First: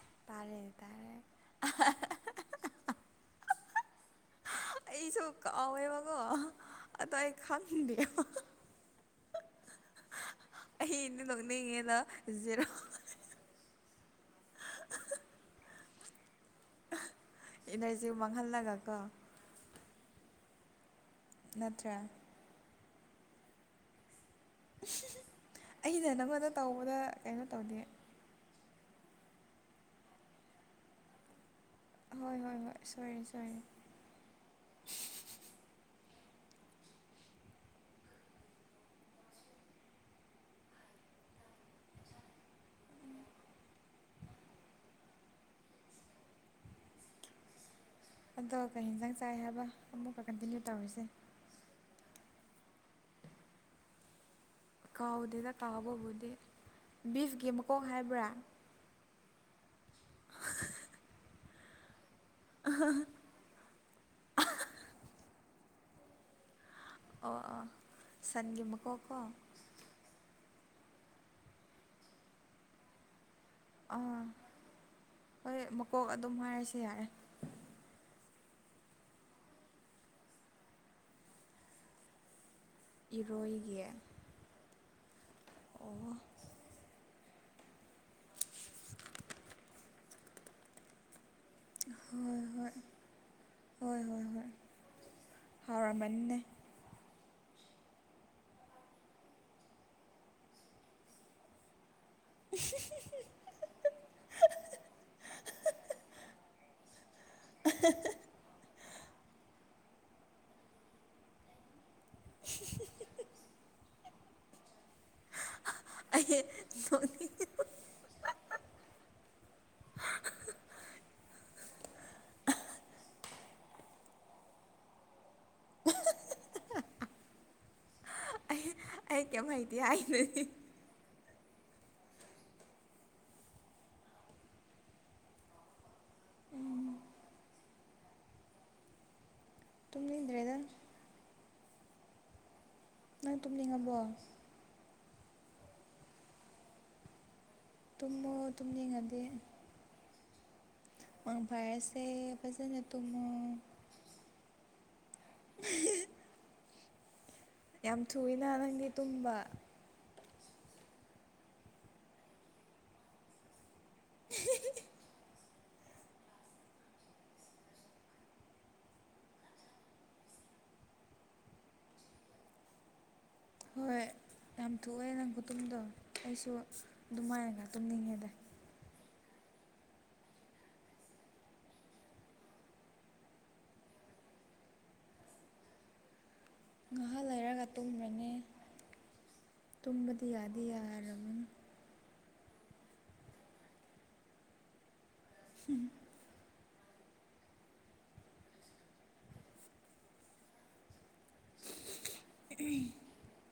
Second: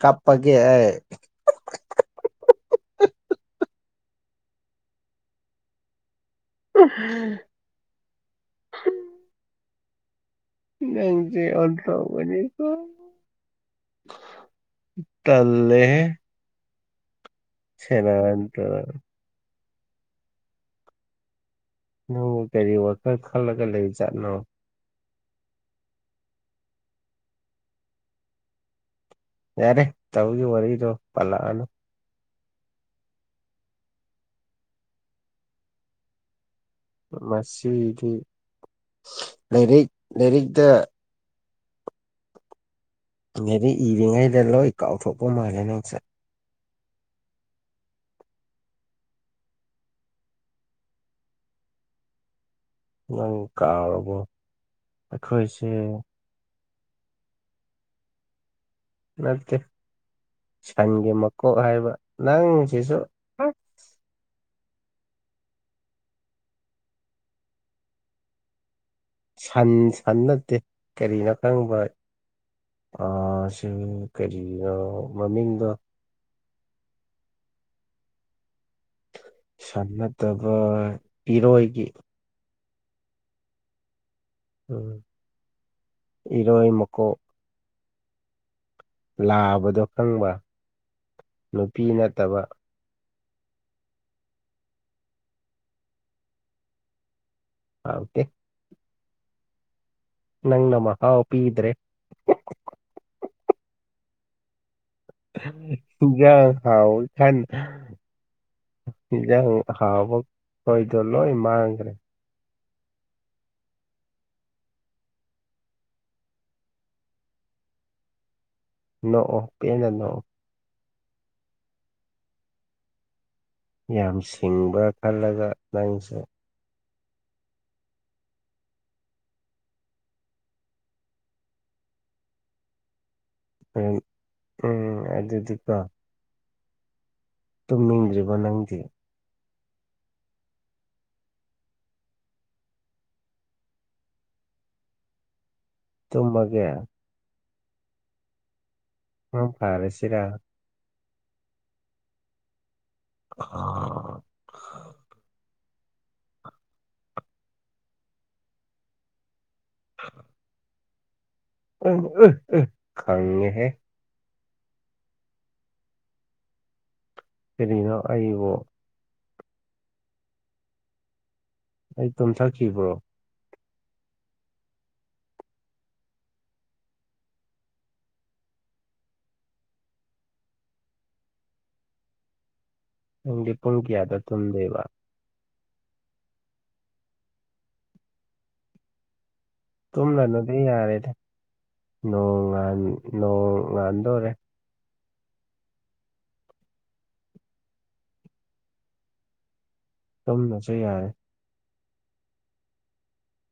ꯀꯄꯒꯦ ꯇꯥꯔꯦ ꯇꯥꯔꯦ ꯑꯩꯁꯨ ꯑꯋꯥꯕꯒꯣ ꯑꯗꯣ ꯑꯩ ꯈꯥꯟꯗꯦ ꯑꯩꯗꯤ ꯅꯪꯆ ꯑꯣꯊ ꯅꯣꯛꯅꯤꯡꯉꯦꯗ ꯖꯦꯔꯣ ꯑꯃꯅꯤꯅꯤꯀ ꯇꯜꯂꯦ ꯏꯅꯔꯖꯤ ꯇꯨꯔꯟ ꯃꯥꯡꯍꯜꯂꯒꯀꯣ ꯅꯠꯇ꯭ꯔꯥ ꯅꯪ ꯀꯔꯤ ꯋꯥꯈꯜ ꯈꯜꯂꯒ ꯂꯩ ꯆꯠꯅꯣ ꯑꯩꯅ ꯅꯪꯉꯣꯟꯗ ꯇꯧꯕꯗ ꯀꯩꯅꯣ ꯇꯧꯗꯦ ꯌꯥꯔꯦ ꯇꯧꯒ ꯋꯥꯔꯤꯔꯗ ꯄꯂꯅ ꯍꯣꯏ ꯍꯣꯏ ꯍꯣꯏ ꯁꯔ ꯁꯔ ꯃꯁꯤꯗꯤ ꯂꯥꯏꯔꯤꯛ ꯂꯥꯏꯔꯤꯛꯇ ꯗꯤ ꯏꯔꯤꯉꯩꯗ ꯂꯣꯏ ꯀꯥꯎꯊꯣꯛꯄ ꯃꯥꯜꯂꯦ ꯅꯪꯁꯦ ꯑꯗꯣ ꯀꯩ ꯌꯦꯟꯖꯥꯡ ꯆꯥꯏ ꯍꯥꯏꯕ ꯑꯃꯨꯛꯀ ꯀꯟꯇꯤꯅ꯭ꯌꯨ ꯇꯧꯔꯤꯁꯦ ꯅꯪ ꯀꯥꯔꯕꯣ ꯀꯥꯎꯗꯦꯗ ꯇꯥꯎꯕꯕꯨꯗꯤ ꯕꯤꯐꯀꯤ ꯃꯈꯀꯣꯡ ꯍꯥꯏꯕ꯭ꯔꯥ ꯅꯠꯇꯦ ꯁꯟꯒꯤ ꯃꯀꯣꯛ ꯍꯥꯏꯕ ꯅꯪ ꯆꯁꯨ ꯑꯣ ꯑ ꯁꯟꯒꯤ ꯃꯀꯣꯛ ꯁꯟ ꯁꯟ ꯅꯠꯇꯦ ꯀꯔꯤꯅꯣ ꯈꯪꯕ ꯑ ꯑ ꯑꯥ ꯀꯔꯤꯅ ꯍꯣꯏ ꯃꯃꯤꯡꯗ ꯃꯀꯣꯛ ꯑꯗꯨꯝ ꯍꯥꯏꯔꯁꯨ ꯌꯥꯔꯦ ꯁꯟ ꯅꯠꯇꯕ ꯄꯤꯔꯣꯏꯒꯤ ꯏꯔꯣꯏꯒꯤ ꯑꯣ ꯎ ꯏꯔꯣꯏ ꯃꯀꯣꯛ ꯂꯥꯕꯗꯣ ꯈꯪꯕ ꯅꯨꯄꯤ ꯍꯣꯏ ꯅꯠꯇꯕ ꯍꯣꯏ ꯍꯣꯏ ꯍꯣꯏ ꯍꯣꯏ ꯍꯥꯎꯔꯝꯃꯅꯤꯅꯦ ꯑ ꯑꯣꯀꯦ ꯅꯪ ꯅ ꯃ ꯍꯥꯥꯎ ꯑꯣꯄꯤꯗ꯭ꯔꯦ [inaudible] ꯁꯤꯡꯒ ꯍꯥꯎ ꯈ ꯏꯖ ꯍꯕ ꯀꯣꯏꯗꯂꯣ ꯏꯃꯥꯈ꯭ꯔꯦ [inaudible] ꯑꯩ ꯅꯣꯛꯅꯤꯡꯑꯦꯀꯣ ꯅꯣꯛꯑꯣ ꯄꯦꯟꯅ ꯅꯣꯛꯑꯣ ꯌꯥꯝ ꯁꯤꯡꯕ꯭ꯔ ꯈꯜꯂꯒ ꯅꯪꯁꯦ ꯑꯩ ꯑꯩ ꯀꯦꯝ ꯍꯩꯇꯦ ꯍꯥꯏꯗꯨꯗꯤ ꯑ ꯎꯝ ꯑꯗꯨꯗꯤꯀꯣ ꯎꯝ ꯇꯨꯝꯅꯤꯡꯗ꯭ꯔꯤꯕꯣ ꯅꯪꯗꯤ ꯇꯨꯝꯅꯤꯡꯗ꯭ꯔꯦꯗ ꯅꯪ ꯇꯨꯝꯅꯤꯡꯉꯕꯣ ꯇꯨꯝꯃꯒꯦ ꯇꯨꯝꯃꯣ ꯇꯨꯝꯅꯤꯡꯉꯗꯤ ꯃꯪ ꯐꯔꯁꯤꯔ ꯃꯪ ꯐꯔꯁꯦ ꯐꯖꯅ ꯇꯨꯝꯃꯣ [unintelligible] [unintelligible] ꯌꯥꯝ ꯊꯨꯏꯅ ꯅꯪꯗꯤ ꯇꯨꯝꯕ ꯈꯪꯉꯤ ꯍꯦ [unintelligible] ꯀꯔꯤꯅꯣ ꯑꯩꯕꯣ ꯑꯩ ꯇꯨꯝꯊꯈꯤꯕ꯭ꯔꯣ ꯍꯣꯏ ꯌꯥꯝ ꯊꯨꯏꯑꯦ ꯅꯪ ꯈꯨꯨꯇꯨꯝꯗꯣ ꯑꯩꯁꯨ ꯑꯗꯨꯃꯥꯏꯅ ꯇꯨꯝꯅꯤꯡꯉꯦꯗ ꯅꯪꯗꯤ ꯄꯨꯡ ꯀꯌꯥꯗ ꯇꯨꯝꯗꯣꯏꯕ ꯉꯥꯏꯍꯥꯛ ꯂꯩꯔꯒ ꯇꯨꯝꯈꯔꯅꯤ ꯇꯨꯝꯂꯅꯨꯗ ꯌꯥꯔꯦꯗ ꯅꯣꯡ ꯅꯣꯡ ꯉꯥꯟ ꯗꯧꯔꯦ ꯎꯝ ꯇꯨꯝꯃꯁꯨ ꯌꯥꯔꯦ [unintelligible]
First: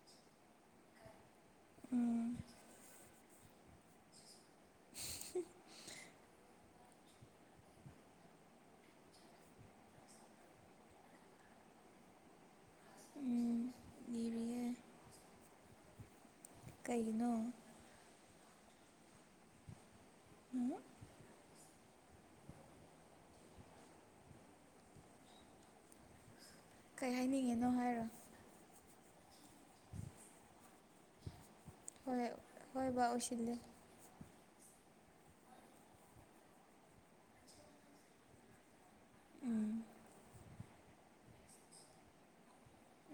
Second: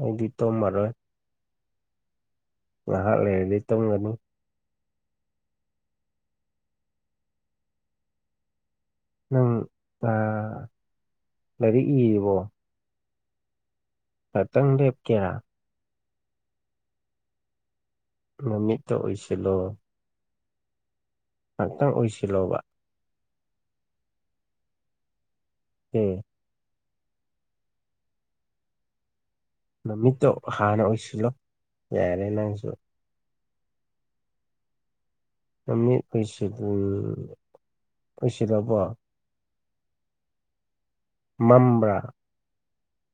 ꯑꯩꯗꯤ ꯇꯨꯝꯃꯔꯣꯏ ꯎꯝ ꯉꯍꯥꯛ ꯂꯩꯔꯗꯤ ꯇꯨꯝꯒꯅꯤ ꯅꯪ ꯂꯥꯏꯔꯤꯛ ꯏꯔꯤꯕꯣ ꯎꯝ ꯂꯤꯔꯤꯌꯦ ꯉꯥꯇꯪ ꯂꯦꯞꯀꯦ ꯀꯩꯅꯣ ꯃꯃꯤꯠꯇꯣ ꯑꯣꯏꯁꯤꯜꯂꯣ ꯎꯝ ꯉꯍꯥꯛꯇꯪ ꯑꯨꯏꯁꯤꯜꯂꯣꯕ ꯎꯝ ꯀꯩ ꯍꯥꯏꯅꯤꯡꯉꯤꯅꯣ ꯍꯥꯏꯔꯣ ꯃꯃꯤꯠꯇꯣ ꯍꯥꯟꯅ ꯑꯣꯏꯁꯤꯂꯣ ꯍꯣꯏ ꯍꯣꯏꯕ ꯑꯨꯏꯁꯜꯂꯦ ꯅꯃꯤꯠ ꯑꯨꯏꯁꯤꯟ ꯑꯨꯏꯁꯜꯂꯕꯣ ꯎꯝ ꯃꯝꯕ꯭ꯔ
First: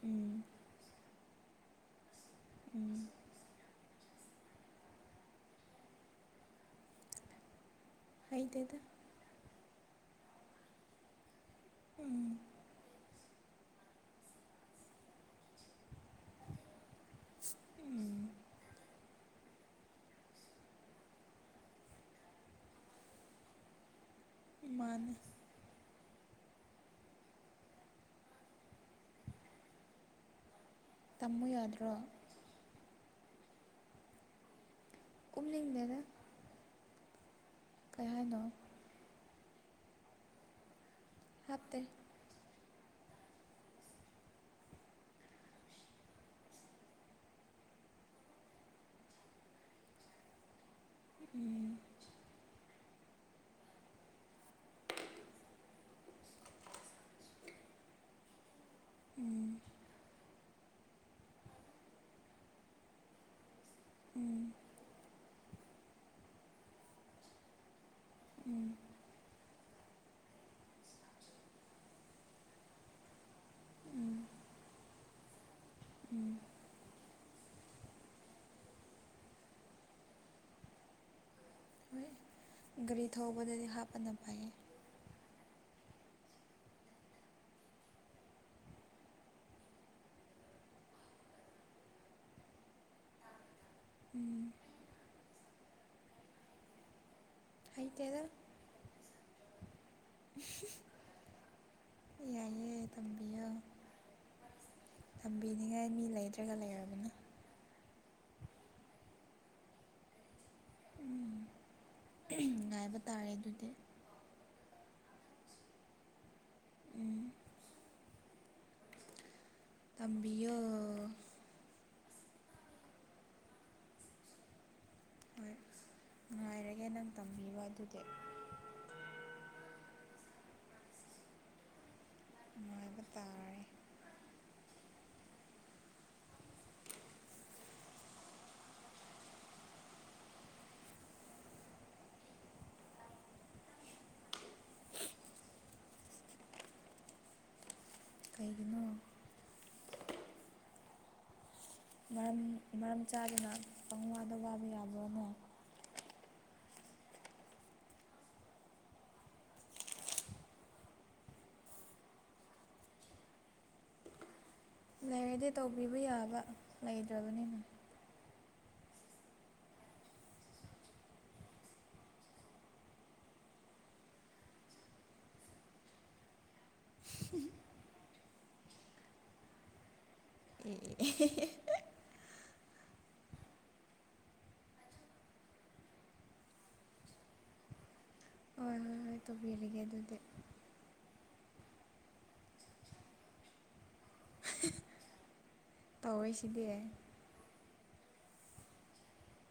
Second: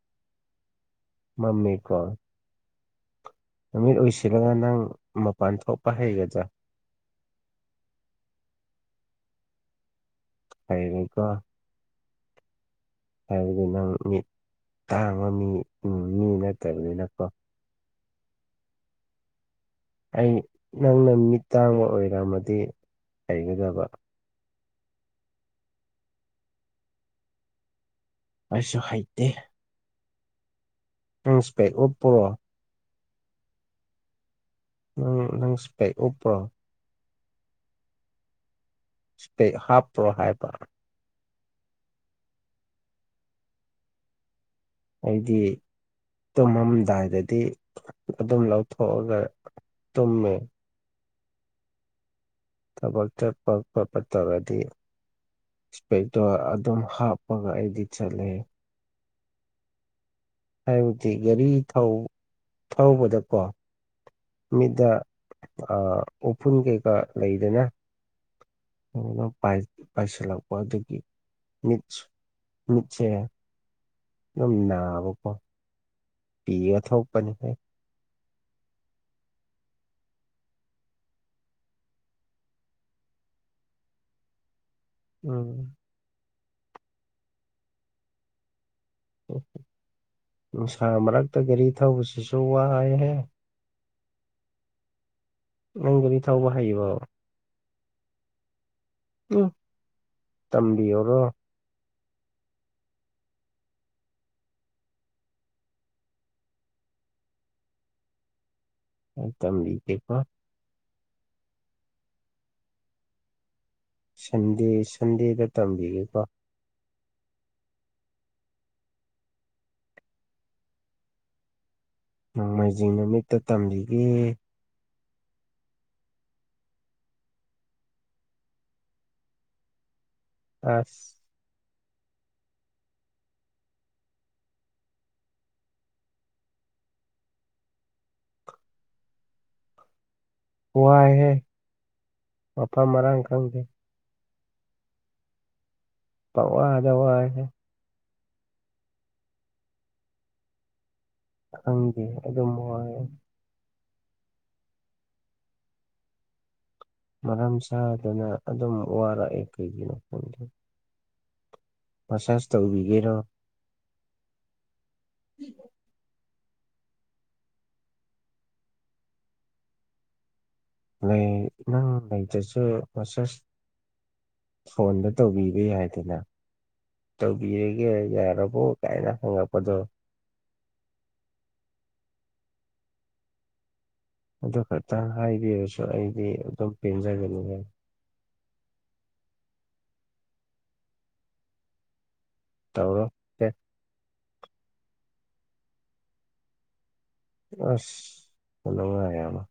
ꯎꯝ ꯃꯝꯃꯤ ꯀꯣ ꯎꯝ ꯅꯃꯤꯠ ꯎꯁꯤꯜꯂꯒ ꯅꯪ ꯃꯄꯥꯟ ꯊꯣꯛꯄ ꯍꯩꯒꯗ꯭ꯔꯥ ꯍꯩꯇꯦꯗ ꯍꯩꯅꯤꯀꯣ ꯎꯝ ꯍꯥꯏꯕꯗꯤ ꯅꯪ ꯃꯤꯠ ꯇꯥꯡꯕ ꯃꯤ ꯅꯤ ꯅꯠꯇꯕꯅꯤꯅꯀꯣ ꯎꯝ ꯑꯩ ꯅꯪꯅ ꯃꯤꯠ ꯇꯥꯡꯕ ꯑꯣꯏꯔꯝꯃꯗꯤ ꯂꯩꯒꯗꯕ ꯃꯥꯅꯤ ꯄꯁꯨꯣ ꯍꯥꯏꯍꯤꯗꯦ ꯇꯝꯃꯨ ꯏꯁꯄꯦꯛ ꯌꯥꯗ꯭ꯔꯣ ꯎꯄꯔꯣ ꯎꯪ ꯅꯪꯁꯤꯄ ꯀꯨꯝꯅꯤꯡꯗꯦꯗ ꯑꯣꯄ꯭ꯔꯣ ꯀꯔꯤꯥꯏꯅꯣ ꯍꯥꯞꯄ꯭ꯔꯣ ꯍꯥꯏꯕ ꯍꯥꯞꯐꯦ ꯑꯩꯗꯤ ꯇꯨꯝꯃꯝꯗꯥꯏꯗꯗꯤ ꯑꯗꯨꯝ ꯂꯧꯊꯣꯛꯑꯒ ꯇꯨꯝꯃꯦ ꯎꯝ ꯇꯕꯣꯛꯛꯇ ꯄ ꯄꯄ ꯇꯔꯗꯤꯦ ꯏꯁꯄꯤꯦꯛꯇꯔ ꯑꯗꯨꯝ ꯍꯥꯞꯄꯒ ꯑꯩꯗꯤ ꯆꯠꯂꯦ ꯎꯝ ꯍꯥꯏꯕꯗꯤ ꯒꯥꯔꯤ ꯊ ꯊꯧꯕꯗꯀꯣ ꯎꯝ ꯃꯤꯗ ꯑ ꯎꯐꯨꯟ ꯀꯩꯀꯥ ꯂꯩꯗꯅ ꯎꯝ ꯑꯣ ꯄꯥꯏꯁ ꯄꯥꯏꯁꯂꯄ ꯑ ꯑꯗꯨꯗꯒꯤ ꯃꯤ ꯃꯤꯁꯦ ꯎꯝ ꯑꯗꯨꯝ ꯅꯥꯕꯀꯣ ꯎꯝ ꯄꯤꯒ ꯊꯣꯛꯄꯅꯤ ꯍꯣꯏ ꯍꯣꯏ ꯒꯥꯔꯤ ꯊꯧꯕꯗꯗꯤ ꯍꯥꯞꯄꯅ ꯄꯥꯏꯌꯦ ꯎꯝ ꯅꯨꯡꯁꯥ ꯃꯔꯛꯇ ꯒꯥꯔꯤ ꯊꯧꯕꯁꯤꯁꯨ ꯋꯥꯏꯍꯦ ꯎꯝ ꯅꯪꯕꯨꯗꯤ ꯊꯧꯕ ꯍꯩꯕꯣ ꯑꯥꯏꯇꯩꯗꯣ ꯎꯝ ꯇꯝꯕꯣꯔꯕ ꯌꯥꯏꯑꯌꯦ ꯇꯝꯕꯤꯨ ꯇꯝꯕꯤꯅꯤꯉꯥꯏ ꯃꯤ ꯂꯩꯗ꯭ꯔꯒ ꯂꯩꯔꯕꯅ ꯗꯝꯝ ꯄꯦꯄ ꯎꯝ ꯉꯥꯏꯕ ꯇꯥꯔꯦ ꯑꯗꯨꯗꯤ ꯁꯟꯗꯦ ꯁꯟꯗꯦꯗ ꯇꯝꯕꯤꯌꯦꯀꯣ ꯎꯝ ꯇꯕꯤꯣ ꯅꯣꯡꯃꯩꯖꯤꯡ ꯅꯨꯃꯤꯠꯇ ꯇꯝꯂꯤꯒꯦ ꯍꯣꯏ ꯅꯨꯡꯉꯥꯏꯔꯒꯦ ꯅꯪ ꯇꯝꯕꯤꯕ ꯑꯗꯨꯗꯤ ꯑꯁ ꯃꯥꯏꯕꯇꯥꯔꯦ ꯋꯥꯑꯦ ꯄꯄꯥꯥ ꯃꯔꯔꯥꯡ ꯀꯗꯦ ꯄꯋꯥꯗꯋꯥꯁꯦ ꯀꯩꯒꯤꯅꯣ ꯍꯪ ꯑꯗꯨꯗꯃ ꯀꯧꯋꯥꯏ ꯧꯋꯥꯕꯤ ꯌꯥꯕꯣꯏꯅ ꯃꯔꯝ ꯆꯥꯗꯨꯅ ꯑꯗꯨꯝ ꯋꯥꯔꯛꯑꯦ ꯀꯩꯒꯤꯅꯣ ꯈꯐꯝꯗꯣ ꯃꯁꯥꯁ ꯇꯧꯕꯤꯒꯦꯔꯣ ꯂꯩꯔꯗꯤ ꯇꯧꯕꯤꯕ ꯌꯥꯕ ꯂꯩꯇ꯭ꯔꯕꯅꯤꯅ ꯂꯩ ꯅꯪ ꯂꯩꯗꯁꯨ ꯃꯁꯦꯁ ꯐꯣꯟꯗ ꯇꯧꯕꯤꯕꯦ ꯍꯥꯏꯗꯅ ꯇꯧꯕꯤꯔꯒꯦ ꯌꯥꯔꯕꯣ ꯀꯥꯏꯅ ꯍꯪꯉꯛꯄꯗꯣ ꯑꯦ ꯑꯗꯨ ꯈꯛꯇꯪ ꯍꯥꯏꯕꯤꯔꯁꯨ ꯑꯩꯗꯤ ꯑꯗꯨꯝ ꯄꯦꯟꯖꯒꯅꯤ ꯍꯥꯏ ꯀꯃꯥꯏꯅ ꯇꯧꯕꯤꯔꯒꯦ ꯑꯗꯨꯗꯤ ꯇꯧ ꯇꯧꯋꯦ ꯁꯤꯗꯤ ꯑꯁ ꯐꯉ ꯀꯔꯅ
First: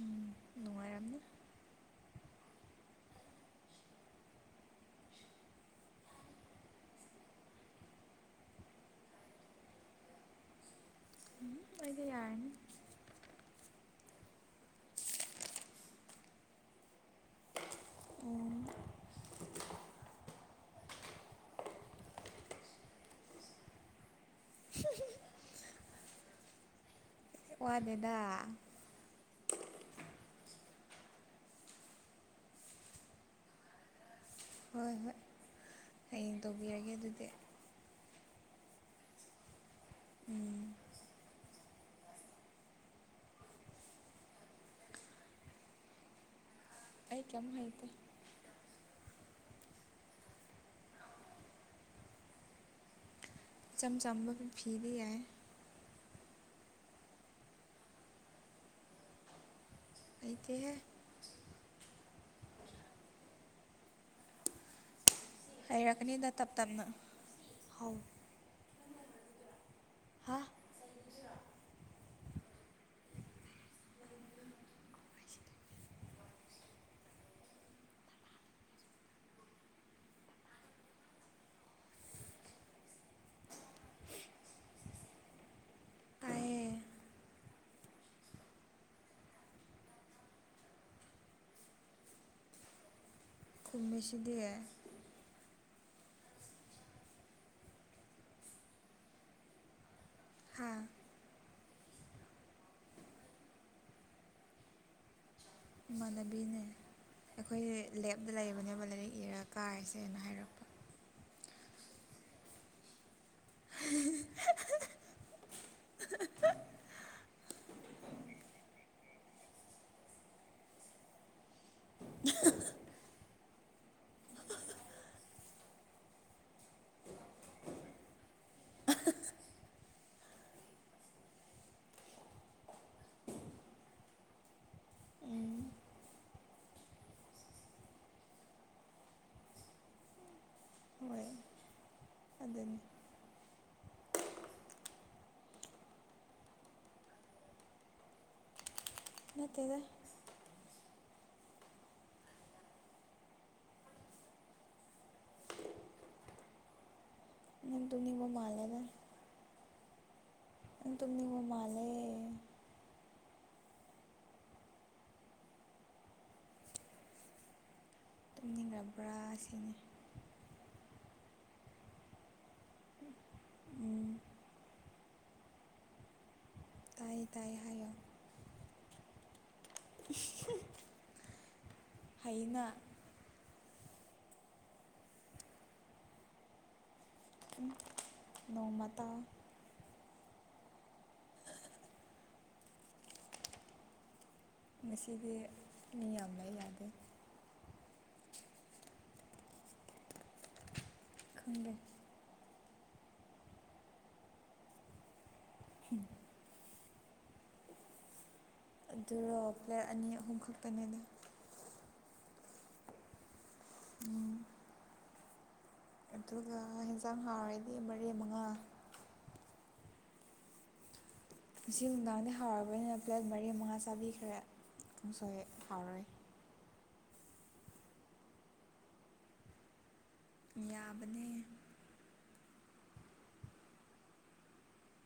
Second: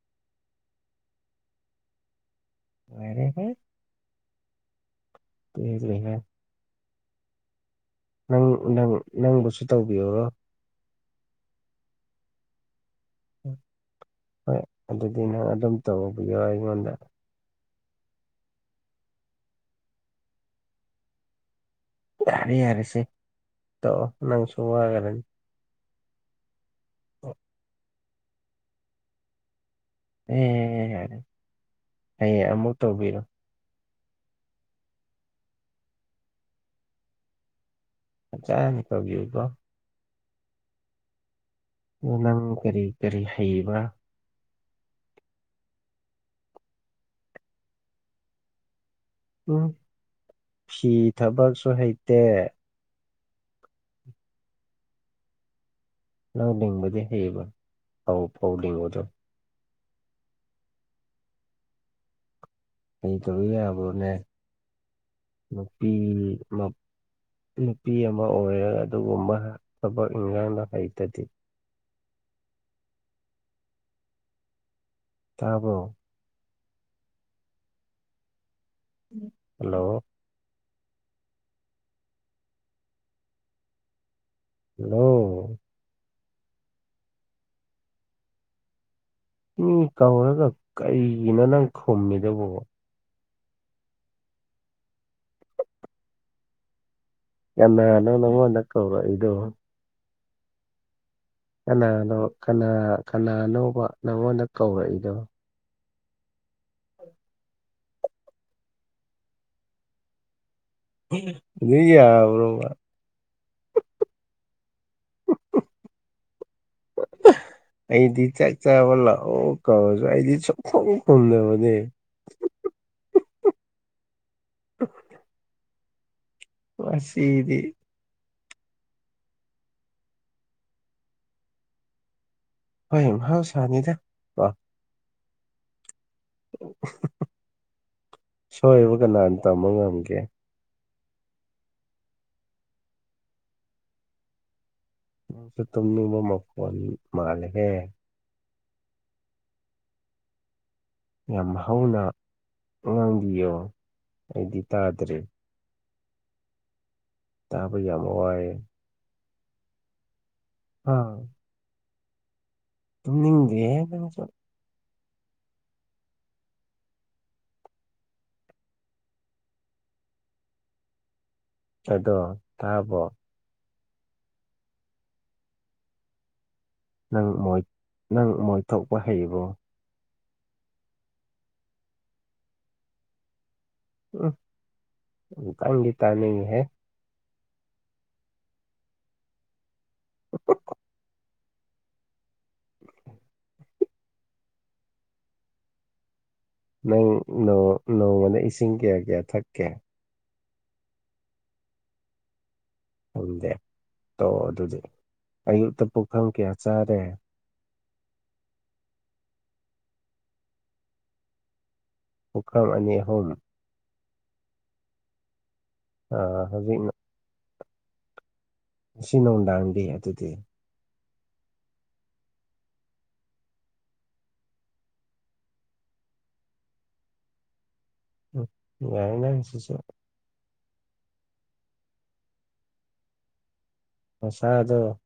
ꯎꯝ ꯅꯨꯡꯉꯥꯏꯔꯝꯅ ꯋꯥꯔꯦ ꯍ ꯀ ꯂꯩ [unintelligible] ꯅꯪ ꯅꯪ ꯅꯪꯕꯨꯁꯨ ꯇꯧꯕꯤꯌꯔꯣ ꯎꯝ ꯑꯩꯗꯤ ꯌꯥꯔꯅꯤ ꯍꯣꯏ ꯑꯗꯨꯗꯤ ꯅꯪ ꯑꯗꯨꯝ ꯇꯧꯕꯤꯌꯣ ꯑꯩꯉꯣꯟꯗ ꯎꯝ ꯇꯔꯦ ꯌꯥꯔꯁꯦ ꯇꯣ ꯅꯪ ꯁꯣꯛꯒꯅꯤ ꯋꯥꯅꯤꯗ ꯑꯦ ꯌꯥ ꯍꯌꯦꯡ ꯑꯃꯨꯛ ꯇꯧꯕꯤꯔꯣ ꯍꯣꯏ ꯍꯣꯏ ꯍꯌꯦꯡ ꯇꯧꯕꯤꯔꯒꯦ ꯑꯗꯨꯗꯤ ꯑꯆꯥꯅꯤꯊꯧꯧꯒꯌꯨꯕꯣ [unintelligible] ꯎꯝ ꯑ ꯅꯪ ꯀꯔꯤ ꯀꯔꯤ ꯍꯩꯕ ꯑꯩ ꯀꯃꯩꯗꯤ ꯎꯝ ꯐꯤ ꯊꯕꯛꯁꯨ ꯍꯩꯇꯦ ꯆꯝꯆꯝꯝꯕ ꯐꯤꯔ ꯌꯥ ꯅꯪ ꯂꯤꯡꯕꯗꯤ ꯍꯩꯕ ꯐꯥꯎ ꯐꯥꯎ ꯂꯤꯡꯕꯗꯣ ꯑꯗꯤꯍ ꯑꯩ ꯇꯧꯋ ꯌꯥꯕꯣꯅꯦ ꯅꯨꯄꯤ ꯍꯩꯔꯛꯀꯅꯤꯗ ꯇꯞ ꯇꯞꯅ ꯅꯨꯄꯤ ꯍꯧ ꯑꯃ ꯑꯣꯏꯔꯒ ꯑꯗꯨꯒꯨꯝꯕ ꯑ ꯍꯥ ꯏꯪꯂꯗ ꯀꯩꯇꯇ ꯇꯥꯕꯣ ꯍꯜꯂꯣ ꯍꯂꯣ ꯇꯥꯏꯌꯦ ꯏ ꯀꯧꯔꯒ ꯀꯩꯅ ꯅꯪ ꯈꯨꯝꯃꯤꯗꯨꯕꯣ ꯀꯨꯝꯁꯤꯗꯤ ꯌꯥꯝꯅꯣ ꯅꯅ ꯀꯧ꯭ꯔ ꯏꯗꯣ ꯍꯥꯥ ꯀꯅꯥꯅꯣ ꯀꯅꯥ ꯀꯅꯥꯅꯧꯕ ꯅꯪꯉꯣꯟꯗ ꯀꯧꯔꯛꯏꯗꯣ ꯃꯅꯕꯤꯅꯦ ꯑꯩꯈꯣꯏ ꯂꯦꯞꯇ ꯂꯩꯕꯅꯦꯕ ꯂꯥꯏꯔꯤꯛ ꯏꯔ ꯀꯥꯏꯁꯦꯅ ꯍꯥꯏꯔꯛꯄ ꯅꯤꯡ ꯌꯥꯕꯔꯣꯕ [unintelligible] ꯑꯩꯗꯤ ꯆꯥꯛ ꯆꯥꯕ ꯂꯥꯎ ꯀꯁꯨ ꯑꯩꯗꯤ ꯁ ꯈꯗꯕꯅꯦ [unintelligible] [unintelligible] ꯍ ꯁꯤꯗꯤ ꯍꯣꯏ ꯃꯍꯥꯎꯁꯅꯤꯗ ꯀꯣ ꯎꯝ ꯁꯣꯏꯕ ꯀꯅꯥꯅ ꯇꯝꯕ ꯉꯝꯒꯦ ꯍꯣꯏ ꯑꯗꯨꯅꯤ ꯁꯨ ꯇꯅꯕꯨ ꯃ ꯃꯥꯂ ꯍꯦ ꯅꯠꯇꯗ ꯌꯥꯝ ꯍꯧꯅ ꯉꯥꯡꯕꯤꯌꯣ ꯑꯩꯗꯤ ꯇꯥꯗ꯭ꯔꯦ ꯇꯥꯕ ꯅꯪ ꯌꯥꯝꯕ ꯇꯨꯝꯅꯤꯡꯕ ꯋꯥꯑꯦ ꯇꯨꯝꯅꯤꯕꯨ ꯃꯥꯂꯦ ꯦ ꯀ [unintelligible] [inaudible] ꯑꯗꯣ ꯇꯥꯕꯣ ꯎꯝ ꯇꯥꯏ ꯅꯪ ꯇꯥꯏ ꯃꯣꯏ ꯍꯥꯏꯌꯣ ꯅꯪ ꯃꯣꯏ ꯊꯣꯛꯄ ꯍꯩꯕꯣ ꯀ ꯑꯩꯅ ꯎꯝ ꯀꯪꯒꯤꯇꯥꯅꯤ ꯍꯥꯏ ꯅꯧꯃꯇꯥ ꯃꯁꯤꯁꯤꯗꯤ ꯃꯤ ꯌꯥꯝ ꯂꯩ ꯌꯥꯗꯦ ꯅꯪ ꯅꯣꯡꯃꯅ ꯏꯁꯤꯡ ꯀꯌꯥ ꯀꯌꯥ ꯊꯛꯀꯦ ꯈꯟꯗꯦ ꯈꯪꯗꯦ ꯇꯣ ꯑꯗꯨꯗꯤ ꯑꯌꯨꯛꯇ ꯄꯨꯡꯈꯐꯝ ꯀꯌꯥ ꯆꯥꯔꯦ ꯑꯗꯨꯒꯣ ꯄ꯭ꯂꯦ ꯑꯅꯤ ꯑꯍꯨꯝ ꯈꯛꯇꯅꯦꯗ ꯄꯨꯈ꯭ꯔꯝ ꯑꯅꯤ ꯑꯍꯨꯝ ꯎꯝ ꯑ ꯑꯗꯨꯒ ꯍꯧꯖꯤꯛ ꯌꯦꯟꯖꯥꯡ ꯍꯥꯎꯔꯗꯤ ꯃꯔꯤ ꯃꯉꯥ ꯁꯤ ꯅꯧꯟꯗꯥꯥꯟꯗꯤ ꯑꯗꯨꯗꯤ ꯉꯁꯤ ꯅꯨꯡꯗꯥꯡꯗꯤ ꯍꯥꯎꯔꯕꯅꯤꯅ ꯄ꯭ꯂꯦꯠ ꯃꯔꯤ ꯃꯉꯥ ꯆꯥꯕꯤꯈ꯭ꯔꯦ ꯑꯃꯁ ꯐꯥꯎꯔꯦ [unintelligible] ꯌꯥꯕꯅꯦ ꯃꯁꯥꯗꯣ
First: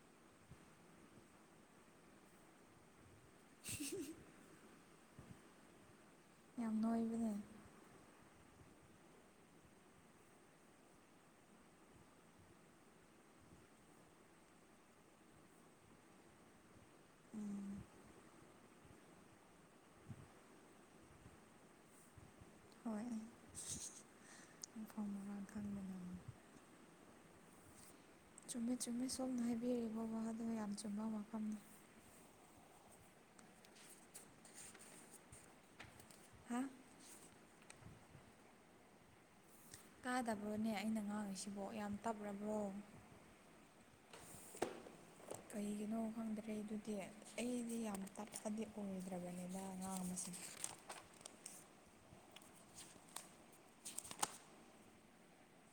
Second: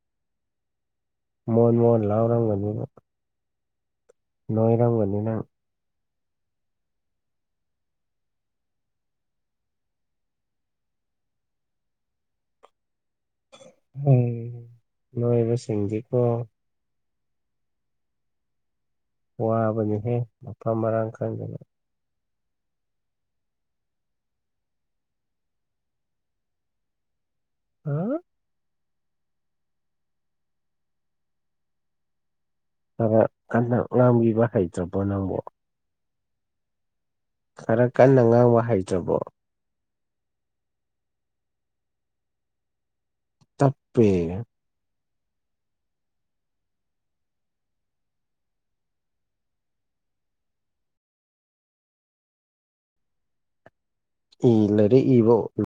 ꯃꯣꯣꯟ ꯃꯣꯣꯟ ꯂꯥꯎꯔꯒ [inaudible] ꯃꯣꯏꯔꯪꯕꯅ ꯌꯥꯝꯅꯣꯏꯕꯅꯦ ꯎꯝ ꯅꯣꯏꯕꯁꯤꯡꯗꯤꯀꯣ ꯎꯝ ꯋꯥꯕꯅꯤꯍꯦ ꯃꯐꯝ ꯃꯔꯥꯡ ꯈꯪꯗꯅ ꯍꯣꯏꯐ ꯃꯔꯥꯡꯈ ꯃ ꯑ ꯆꯨꯝꯃꯦ ꯁꯣꯝꯅ ꯍꯥꯏꯕꯤꯔꯤꯕꯔꯤꯕ ꯋꯥꯗꯣ ꯌꯥꯝ ꯆꯨꯝꯕ ꯋꯥꯐꯝꯅꯤ ꯈꯔ ꯀꯟꯗ ꯉꯝꯕꯤꯕ ꯍꯩꯇ꯭ꯔꯕꯣ ꯅꯪꯕꯨ ꯍꯥ ꯈꯔ ꯀꯟꯅ ꯉꯥꯡꯕ ꯍꯩꯖꯕꯣ ꯀꯥꯗꯕ꯭ꯔꯣꯅꯦ ꯑꯩꯅ ꯉꯥꯡꯉꯤꯁꯤꯕꯣ ꯌꯥꯝ ꯇꯞꯔꯕ꯭ꯔꯣ ꯇꯞꯄꯦ ꯀꯩꯒꯤꯅꯣ ꯈꯪꯗ꯭ꯔꯦ ꯑꯗꯨꯗꯤ ꯑꯩꯗꯤ ꯌꯥꯝ ꯇꯞꯄꯗꯤ ꯑꯣꯏꯗ꯭ꯔꯕꯅꯤꯅ ꯑꯉꯥꯥꯡ ꯃꯁꯤꯡꯁꯤꯡ [inaudible] ꯏ ꯂꯩꯔꯦ ꯏꯕ